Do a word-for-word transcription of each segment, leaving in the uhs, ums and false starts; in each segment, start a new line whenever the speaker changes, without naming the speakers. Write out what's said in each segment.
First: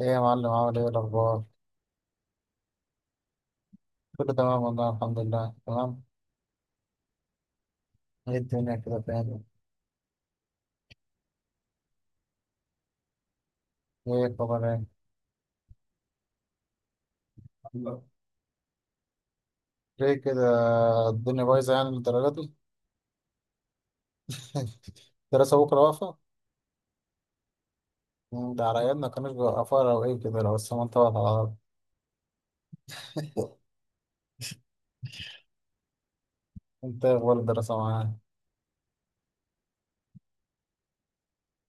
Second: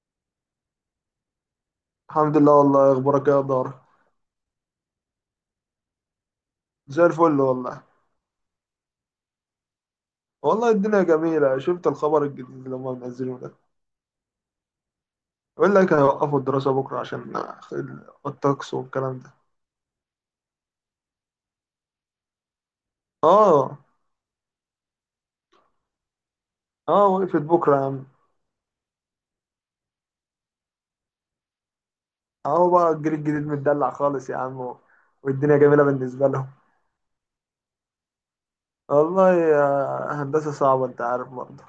ايه يا معلم، عامل ايه؟ إيه الاخبار؟
الحمد لله. والله اخبارك إيه يا دار؟
كله تمام والله، الحمد لله تمام.
زي الفل والله.
ايه الدنيا كده فين؟
والله الدنيا جميلة، شفت الخبر الجديد اللي هم منزلينه ده؟
ايه الخبر ايه؟
يقول لك هيوقفوا الدراسة بكرة عشان ال- الطقس والكلام ده.
ليه كده؟ الدنيا بايظه يعني للدرجه دي؟
اه
الدراسه بكره واقفه؟
اه وقفت بكرة يا عم.
مم، ده على ايامنا ما كانوش بيوقفوها، لو ايه كده، لو السما انطبقت على الارض.
اهو بقى الجيل الجديد متدلع خالص يا عم، و- والدنيا جميلة بالنسبة لهم.
انت إيه اخبار الدراسه معاك؟
والله يا هندسة صعبة، انت عارف برضه.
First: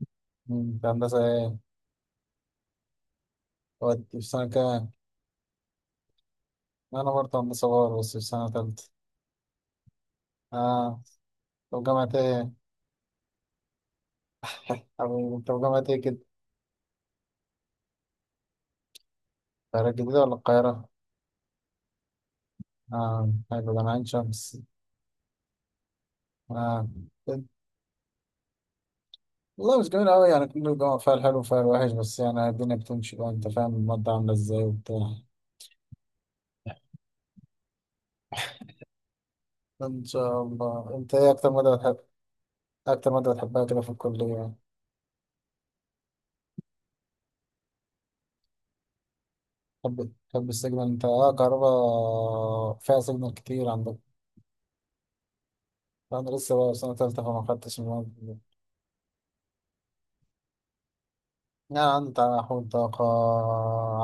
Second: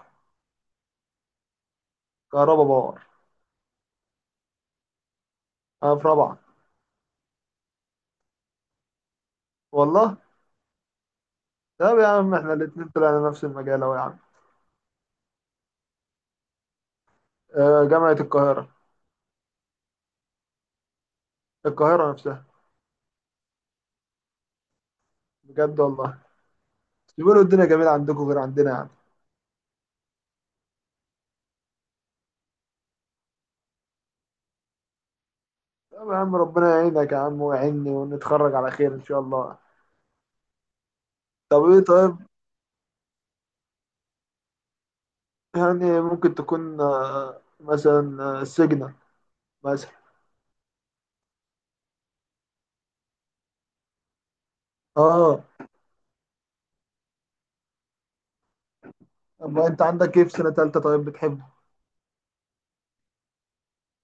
مم، انت هندسه ايه؟
كهربا باور.
ودي في سنه كام؟
انا في رابعة.
انا برضه هندسه بار بس في سنه تالته.
والله
اه. طب
طب يا
جامعه
عم
ايه؟
احنا الاتنين طلعنا نفس المجال اهو يا عم.
حبيبي، انت في جامعه ايه كده؟
آه، جامعة القاهرة.
القاهره الجديده ولا القاهره؟
القاهرة نفسها.
اه حلو، ده انا عين شمس.
بجد والله.
اه.
بيقولوا الدنيا جميلة عندكم غير عندنا يعني.
والله مش جميل أوي يعني، كل جامعة فيها الحلو وفيها الوحش، بس يعني الدنيا بتمشي بقى. أنت فاهم المادة عاملة إزاي وبتاع.
طب يا عم ربنا يعينك يا عم ويعيني ونتخرج على خير إن شاء الله.
إن شاء الله. أنت إيه أكتر
طب
مادة
إيه
بتحب؟
طيب.
أكتر مادة بتحبها كده في الكلية؟
يعني ممكن تكون آه، مثلا آه، سجنة مثلا.
تحب تحب السيجنال؟ أنت أه كهربا فيها سيجنال كتير عندك.
آه.
أنا لسه بقى في سنة تالتة فما خدتش المواد دي.
طب أنت عندك إيه في سنة تالتة طيب بتحبه؟
يعني عندي تحول طاقة،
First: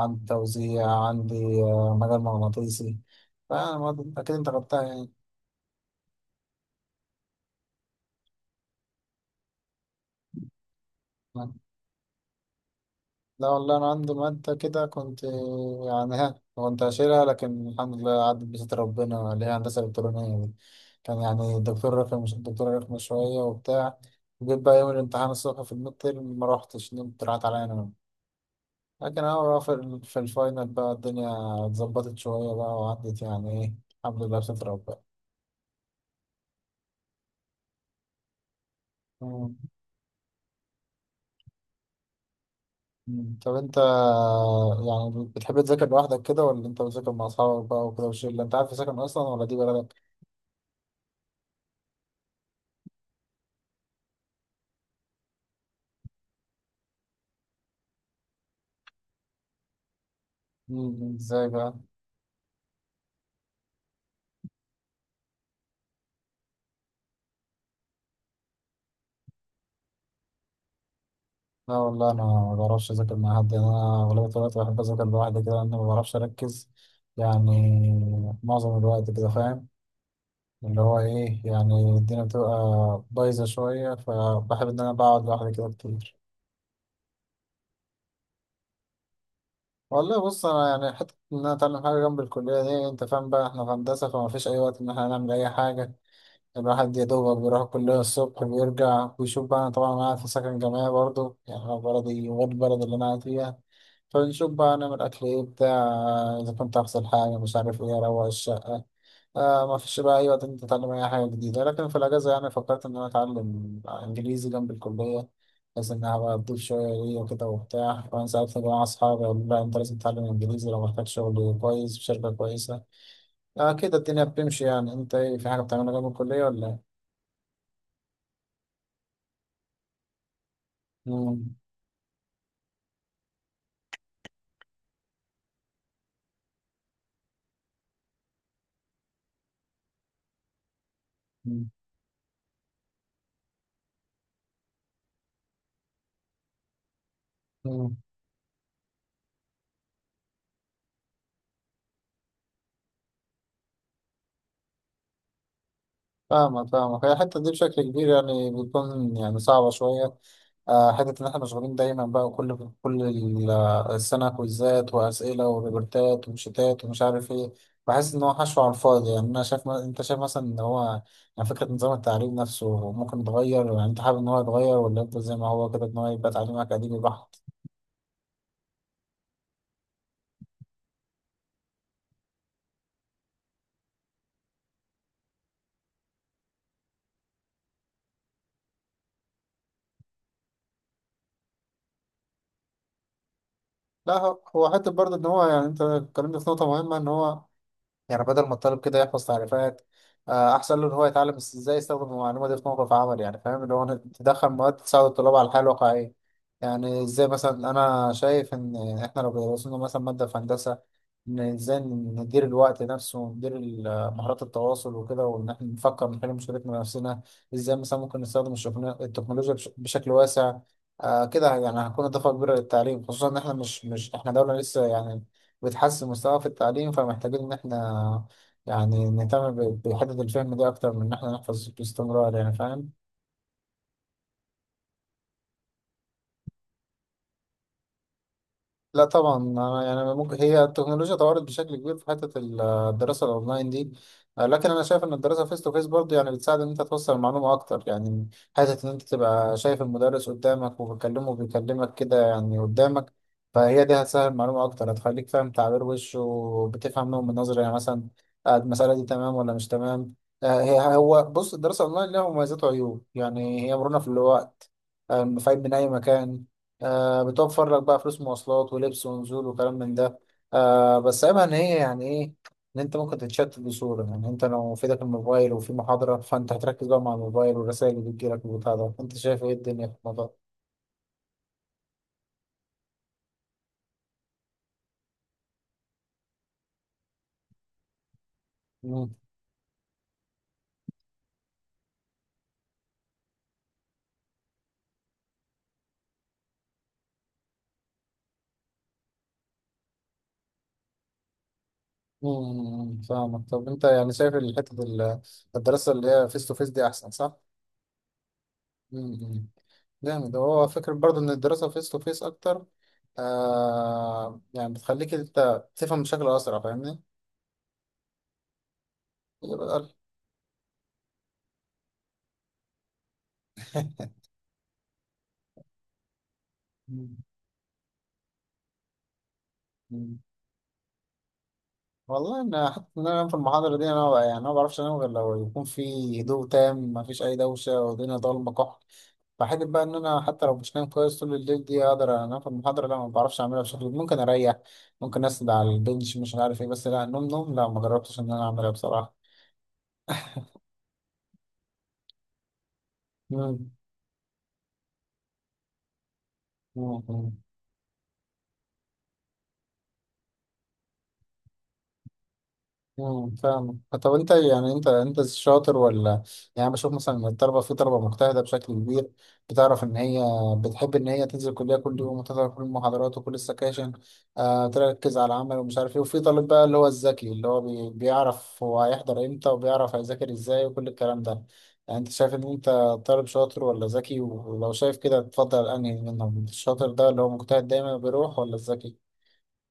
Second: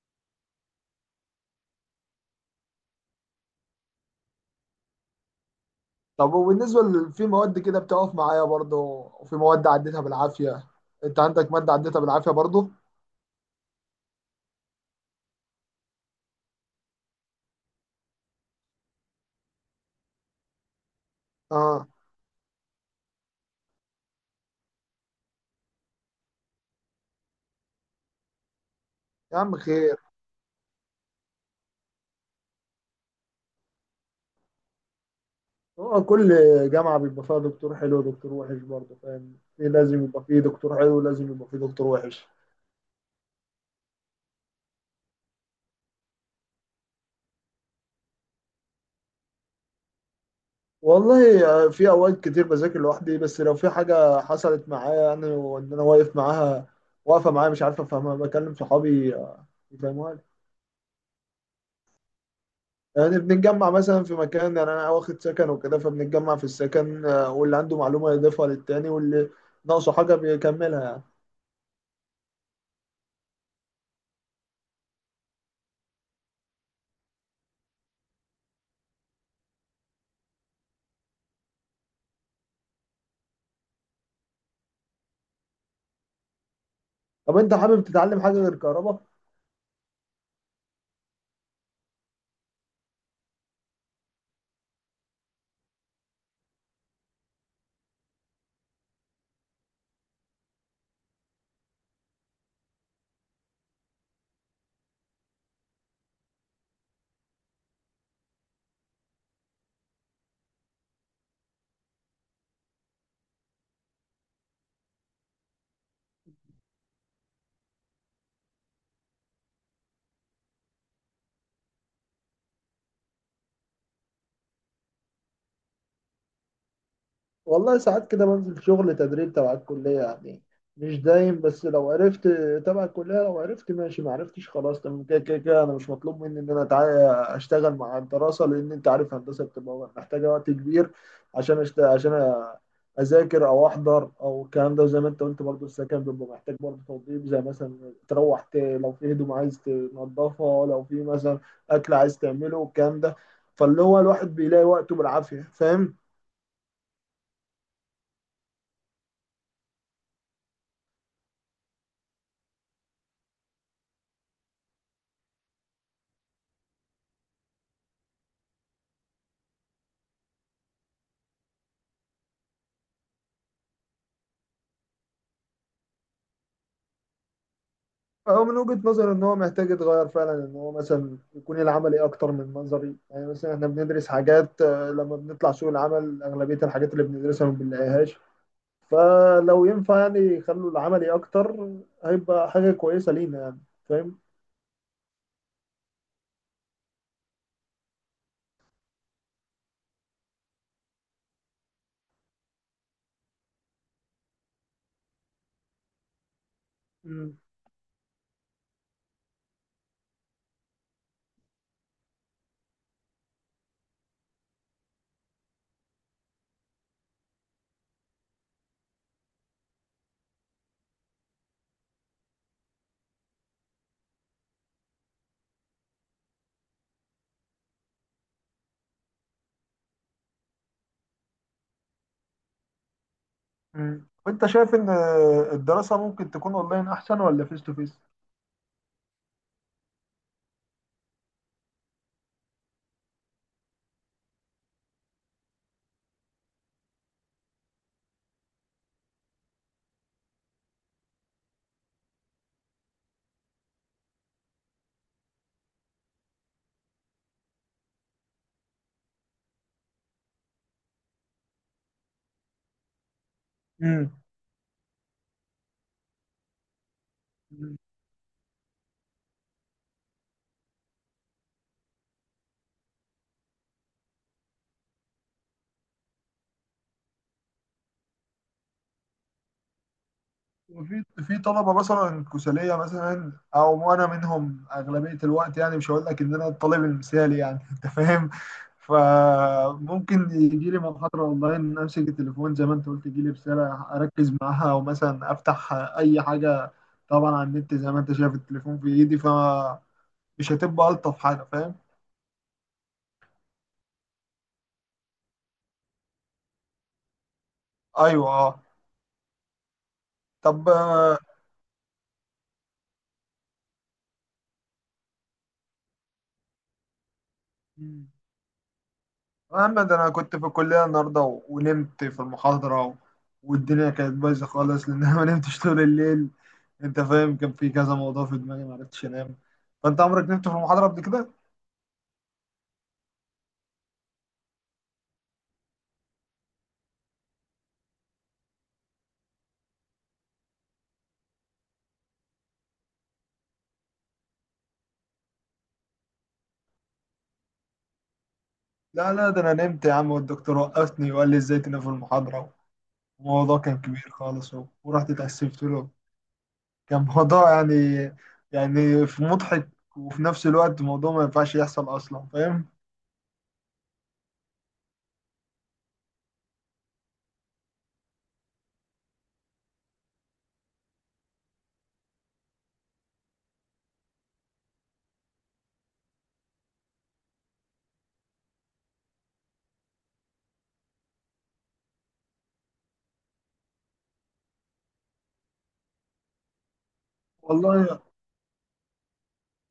عندي توزيع، عندي آه، مجال مغناطيسي. فأنا أكيد أنت خدتها يعني.
طب وبالنسبة ل- في مواد كده بتقف معايا برضه، وفي مواد عديتها بالعافية. أنت عندك مادة عديتها بالعافية برضه؟
لا والله أنا عندي مادة كده كنت، يعني ها كنت هشيلها، لكن الحمد لله عدت بستر ربنا، اللي هي هندسة إلكترونية دي. كان يعني
آه.
الدكتور رخم الدكتور رخم شوية وبتاع. جيت بقى يوم الامتحان الصبح في الميد تيرم ما روحتش، نمت، راحت عليا أنا. لكن
يا عم
أهو في ال-
خير.
في الفاينل بقى الدنيا اتظبطت شوية بقى وعدت يعني إيه، الحمد لله بستر ربنا.
هو كل جامعة بيبقى فيها دكتور حلو ودكتور وحش، برضه فاهم،
مم.
في لازم يبقى فيه دكتور حلو ولازم يبقى فيه دكتور وحش.
مم. طب أنت يعني بتحب تذاكر لوحدك كده ولا أنت بتذاكر مع أصحابك بقى وكده وشلة؟ أنت عارف تذاكر أصلا ولا دي بلدك؟
والله في اوقات كتير بذاكر لوحدي، بس لو في حاجه حصلت معايا يعني، وان انا واقف معاها، واقفه معايا مش عارف افهمها، بكلم صحابي آه، يفهموها لي.
مم. إزاي بقى؟
يعني بنتجمع مثلا في مكان، يعني انا واخد سكن وكده، فبنتجمع في السكن آه، واللي عنده معلومه يضيفها للتاني، واللي ناقصه حاجه بيكملها يعني.
لا والله انا ما بعرفش اذاكر مع حد، يعني انا اغلبيه الوقت بحب اذاكر لوحدي كده، لان ما بعرفش اركز يعني معظم الوقت كده، فاهم؟ اللي هو ايه، يعني الدنيا بتبقى بايظه شويه، فبحب ان انا بقعد لوحدي كده كتير.
طب انت حابب تتعلم حاجه غير كهرباء؟
والله بص، انا يعني حته ان انا اتعلم حاجه جنب الكليه دي، انت فاهم بقى احنا في هندسه، فما فيش اي وقت ان احنا نعمل اي حاجه. الواحد يا دوبك بيروح الكليه الصبح، بيرجع ويشوف بقى، انا طبعا انا قاعد في سكن جامعي برضه، يعني أنا بلدي غير البلد اللي انا قاعد فيها. فنشوف بقى نعمل أكل إيه، بتاع، إذا كنت أغسل حاجة، مش عارف إيه، أروق الشقة. آه، ما فيش بقى أي وقت إنت تتعلم أي حاجة جديدة. لكن في الأجازة، يعني فكرت إن أنا أتعلم إنجليزي جنب الكلية، بحيث إنها بقى تضيف شوية ليا وكده وبتاع. وأنا ساعات مع أصحابي أقول، لا أنت لازم تتعلم إنجليزي لو محتاج شغل كويس في شركة كويسة. آه كده الدنيا بتمشي يعني. إنت إيه، في حاجة بتعملها جنب الكلية ولا إيه؟
والله ساعات كده بنزل شغل تدريب تبع الكلية يعني، مش دايم،
مم.
بس لو عرفت تبع الكلية لو عرفت ماشي، ما عرفتش خلاص تمام، كده كده كده أنا مش مطلوب مني إن أنا أتع- أشتغل مع الدراسة، لأن أنت عارف هندسة بتبقى محتاجة وقت كبير عشان أشت... عشان أ- أذاكر أو أحضر أو الكلام ده. وزي ما أنت قلت برضه السكن بيبقى محتاج برضه توضيب، زي مثلا
مم.
تروح ت... لو في هدوم عايز تنضفها، لو في مثلا أكل عايز تعمله والكلام ده. فاللي هو الواحد بيلاقي وقته بالعافية، فاهم.
فاهمك فاهمك، هي الحتة دي بشكل كبير يعني بتكون يعني صعبة شوية. آه، حتة إن إحنا مشغولين دايما بقى كل كل ال- آه، السنة، كويزات وأسئلة وريبورتات وشتات ومش عارف إيه. بحس إن هو حشو على الفاضي يعني. أنا شايف، ما أنت شايف مثلا إن هو يعني فكرة نظام التعليم نفسه ممكن يتغير؟ يعني أنت حابب إن هو يتغير ولا يفضل زي ما هو كده، إن هو يبقى تعليم أكاديمي بحت؟
هو من وجهة نظري ان هو محتاج يتغير فعلا، ان هو مثلا يكون العملي اكتر من منظري. يعني مثلا احنا بندرس حاجات، آه، لما بنطلع سوق العمل اغلبية الحاجات اللي بندرسها ما بنلاقيهاش. فلو ينفع يعني يخلوا العملي اكتر، هيبقى حاجة كويسة لينا يعني،
لا
فاهم.
هو هو حتة برضه إن هو، يعني أنت اتكلمت في نقطة مهمة إن هو يعني بدل ما الطالب كده يحفظ تعريفات، آه، احسن له ان هو يتعلم إز- ازاي يستخدم المعلومه دي في موقف عمل يعني. فاهم اللي هو إنك تدخل مواد تساعد الطلاب على الحياه الواقعيه. يعني ازاي
مم.
مثلا، انا شايف ان احنا لو درسنا مثلا ماده في هندسه، ان ازاي ندير الوقت نفسه، وندير ال- مهارات التواصل وكده، وان احنا نفكر نحل مشكلتنا بنفسنا، ازاي مثلا ممكن نستخدم الشغل- التكنولوجيا بش- بشكل واسع. آه كده يعني هتكون اضافه كبيره للتعليم، خصوصا ان احنا مش مش احنا دوله لسه يعني بتحسن مستواه في التعليم، فمحتاجين إن إحنا يعني نهتم ب- بحتة الفهم دي أكتر من إن إحنا نحفظ باستمرار يعني، فاهم؟
مم. وانت شايف ان آه، الدراسة ممكن تكون اونلاين احسن، ولا فيس تو فيس؟
لا طبعا، انا يعني ممكن هي التكنولوجيا طورت بشكل كبير في حته ال- الدراسه الاونلاين دي، آه، لكن انا شايف ان الدراسه فيس تو فيس برضه يعني بتساعد ان انت توصل المعلومه اكتر يعني. حته ان انت تبقى شايف المدرس قدامك وبتكلمه وبيكلمك كده يعني قدامك، فهي دي هتسهل المعلومه اكتر، هتخليك فاهم تعبير وشه، وبتفهم نوع من نظره يعني مثلا آه، المساله دي تمام ولا مش تمام. آه، هي هو بص، الدراسه الاونلاين لها مميزات وعيوب يعني، هي مرونه في
مم.
الوقت، آه، فايد من اي مكان، آه بتوفر لك بقى فلوس مواصلات ولبس ونزول وكلام من ده. آه بس عيبها ان هي يعني ايه، ان انت ممكن تتشتت بصورة يعني، انت لو في ايدك الموبايل وفي محاضرة فانت هتركز بقى مع الموبايل والرسائل اللي بتجيلك والبتاع ده. انت شايف ايه الدنيا في الموضوع ده؟
وفي في طلبه مثلا كسليه، مثلا او انا منهم اغلبيه الوقت، يعني مش هقول لك ان انا الطالب المثالي يعني انت فاهم.
مم،
فممكن يجي لي محاضره اونلاين، امسك التليفون زي ما انت قلت، يجي لي رساله اركز معاها، او مثلا افتح اي حاجه، طبعا على النت، زي ما انت شايف التليفون في ايدي، فمش هتبقى الطف حاجه، فاهم.
مم، فاهمك. طب انت يعني شايف الحتة ال- الدراسة اللي هي فيس تو فيس دي احسن، صح؟
ايوه اه.
مم، مم. جامد. هو
طب
فكرة
آه،
برضه ان الدراسة فيس تو فيس اكتر آه يعني بتخليك انت تفهم بشكل اسرع، فاهمني؟ يبقى- أقل.
محمد انا كنت في الكليه النهارده و- ونمت في المحاضره، و- والدنيا كانت بايظه خالص لان انا ما نمتش طول الليل. انت فاهم، كان في كذا موضوع في دماغي ما عرفتش انام. فانت
مم.
عمرك نمت في المحاضره قبل كده؟
والله انا حتى ان انا انام في المحاضره دي، انا يعني انا ما بعرفش انام غير لو يكون في هدوء تام، ما فيش اي دوشه والدنيا ضلمه كحل. فحته بقى ان انا حتى لو مش نايم كويس طول الليل دي اقدر انام في المحاضره، لا ما بعرفش اعملها. بشكل ممكن اريح، ممكن اسند على البنش، مش عارف ايه، بس لا نوم نوم لا، ما جربتش ان انا اعملها بصراحه.
لا لا ده انا نمت يا عم، والدكتور وقفني وقال لي ازاي تنام في المحاضره. الموضوع
مم.
كان كبير خالص و- ورحت اتأسفت له. كان
مم.
موضوع يعني، يعني في مضحك وفي نفس الوقت موضوع ما ينفعش يحصل اصلا، فاهم.
امم فاهم. طب انت يعني انت انت شاطر ولا، يعني أنا بشوف مثلا ان الطلبه، في طلبه مجتهده بشكل كبير، بتعرف ان هي بتحب ان هي تنزل الكليه كل يوم وتحضر كل المحاضرات وكل السكاشن، آه تركز على العمل ومش عارف ايه. وفي طالب بقى اللي هو الذكي، اللي هو بي بيعرف هو هيحضر امتى وبيعرف هيذاكر ازاي وكل الكلام ده. يعني انت شايف ان انت طالب شاطر ولا ذكي؟ ولو شايف كده تفضل انهي منهم، الشاطر ده اللي هو مجتهد دايما
والله
بيروح ولا الذكي؟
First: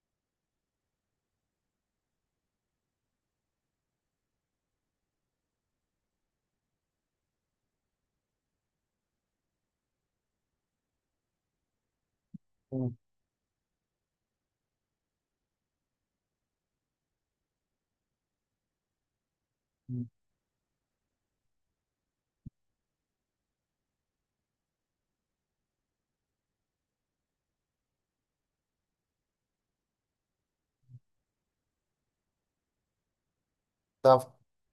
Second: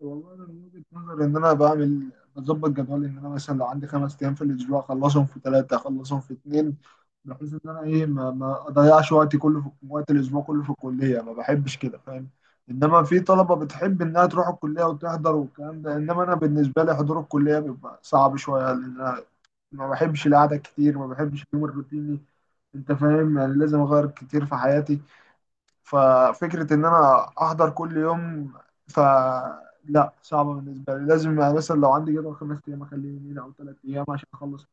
والله أنا من وجهة نظري إن أنا بعمل بظبط جدولي، إن أنا مثلا لو عندي خمس أيام في الأسبوع أخلصهم في ثلاثة، أخلصهم في اتنين، بحيث إن أنا إيه ما, ما أضيعش وقتي كله في وقت الأسبوع كله في الكلية، ما بحبش كده، فاهم.
مم.
إنما في طلبة بتحب إنها تروح الكلية وتحضر والكلام ده، إنما أنا بالنسبة لي حضور الكلية بيبقى صعب شوية، لأن أنا ما
مم.
بحبش القعدة كتير، ما بحبش اليوم الروتيني. أنت فاهم، يعني لازم أغير كتير في حياتي. ففكرة إن أنا أحضر كل يوم، فلا، صعبة بالنسبة لي. لازم يعني مثلا لو عندي جدول خمس أيام أخليه يومين أو ثلاث أيام
ده
عشان أخلص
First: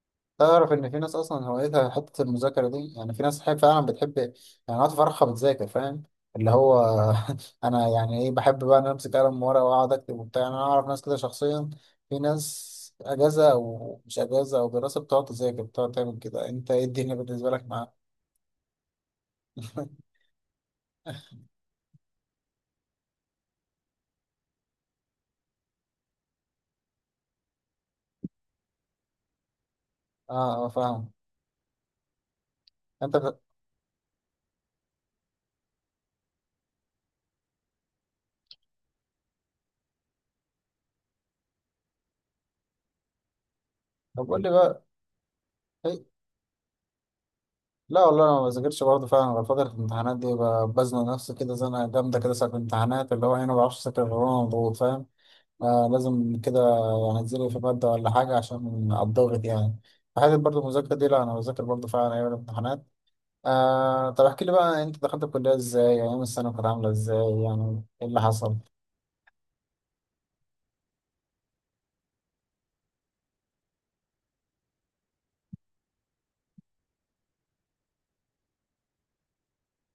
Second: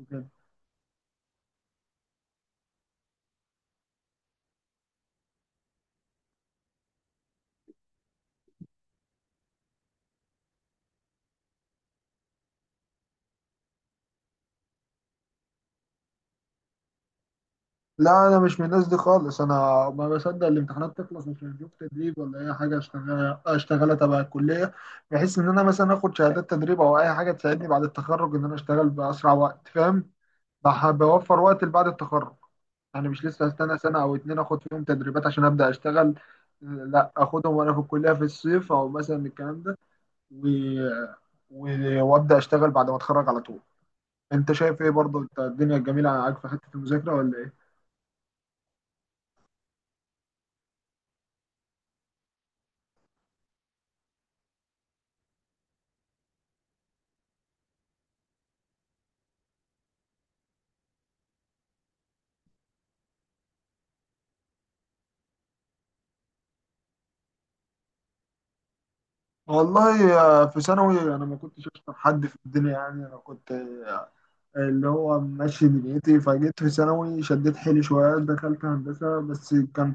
وكده.
تعرف ان في ناس اصلا هوايتها حته المذاكره دي؟ يعني في ناس حي- فعلا بتحب، يعني وقت فرحها بتذاكر، فاهم؟ اللي هو انا يعني ايه، بحب بقى ان أنا امسك قلم ورقه واقعد اكتب وبتاع. يعني انا اعرف ناس كده شخصيا، في ناس اجازه او مش اجازه او دراسه بتقعد تذاكر، بتقعد تعمل كده. انت ايه الدنيا بالنسبه لك معاه؟
لا أنا مش من الناس دي خالص. أنا ما بصدق الامتحانات تخلص عشان أشوف تدريب ولا أي حاجة أشتغلها، أشتغلها تبع الكلية، بحيث إن أنا مثلا آخد شهادات تدريب أو أي حاجة تساعدني بعد التخرج، إن أنا أشتغل بأسرع وقت، فاهم.
اه اه
ده
فاهم.
بيوفر وقت بعد التخرج، يعني
انت
مش
بت...
لسه هستنى سنة أو اتنين آخد فيهم تدريبات عشان أبدأ أشتغل. لا أخدهم وأنا في الكلية في الصيف أو مثلا الكلام ده، و... و... وأبدأ أشتغل بعد ما أتخرج على طول.
طب قول لي
أنت شايف
بقى.
إيه برضه أنت الدنيا
إيه؟
الجميلة معاك في حتة المذاكرة ولا إيه؟
لا والله انا ما بذاكرش برضه فعلا غير فتره الامتحانات دي، ب- بزنق نفسي كده زنقه جامده كده ساعه الامتحانات اللي هو إيه، انا ما بعرفش اذاكر غير وانا مضغوط، فاهم؟ آه لازم كده هنزله في مادة ولا حاجة عشان الضغط يعني. فحته برضه المذاكرة دي، لا أنا بذاكر برضه فعلا أيام الامتحانات. آه طب احكي لي بقى، أنت دخلت الكلية إزاي؟ يعني أيام السنة كانت عاملة إزاي؟ يعني إيه اللي حصل؟
والله آه، في ثانوي أنا ما كنتش أشطر حد في الدنيا يعني، أنا كنت اللي هو ماشي دنيتي، فجيت في ثانوي شديت حيلي شوية دخلت هندسة، بس كان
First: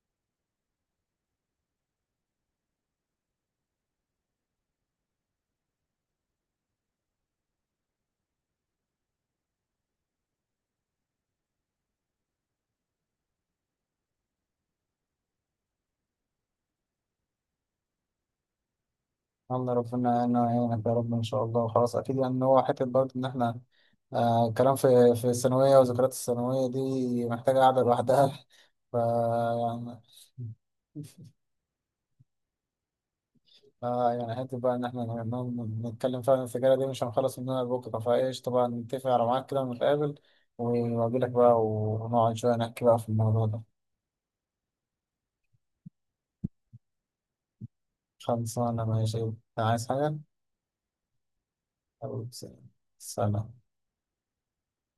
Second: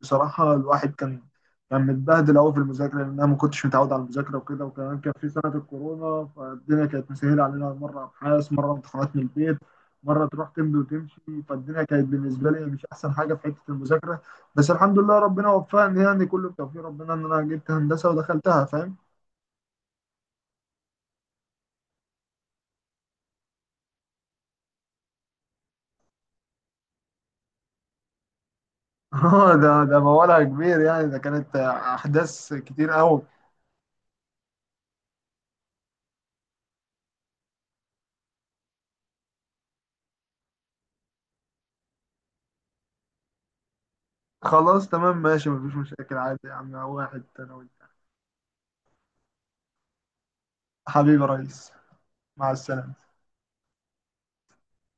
بصراحة الواحد كان، كان متبهدل أوي في المذاكرة، لأن أنا ما كنتش متعود على المذاكرة وكده. وكمان كان في سنة الكورونا، فالدنيا كانت مسهلة علينا، مرة أبحاث مرة امتحانات من البيت، مرة تروح تمضي وتمشي. فالدنيا كانت بالنسبة لي مش أحسن حاجة في حتة المذاكرة، بس الحمد لله ربنا وفقني يعني، كله بتوفيق ربنا إن أنا جبت هندسة ودخلتها، فاهم؟
الله ربنا، أنا يعينك يا رب إن شاء الله. خلاص أكيد يعني إن هو حتة برضه إن إحنا آه كلام في في الثانوية، وذكريات الثانوية دي محتاجة قعدة لوحدها. ف
اه ده
يعني
ده موالها كبير يعني، ده كانت أحداث كتير أوي.
آه، يعني حتى بقى إن إحنا ن- ن- نتكلم فعلا، السجارة دي مش هنخلص منها بكرة، فإيش طبعا نتفق على ميعاد كده ونتقابل، وأجيلك بقى ونقعد شوية نحكي بقى في الموضوع ده.
خلاص تمام ماشي مفيش مشاكل عادي يا عم، واحد انا وانت.
خلصانة ماشي. عايز حاجة؟
حبيبي يا ريس.
حبيبي،
مع
سلام.
السلامة.
سلام.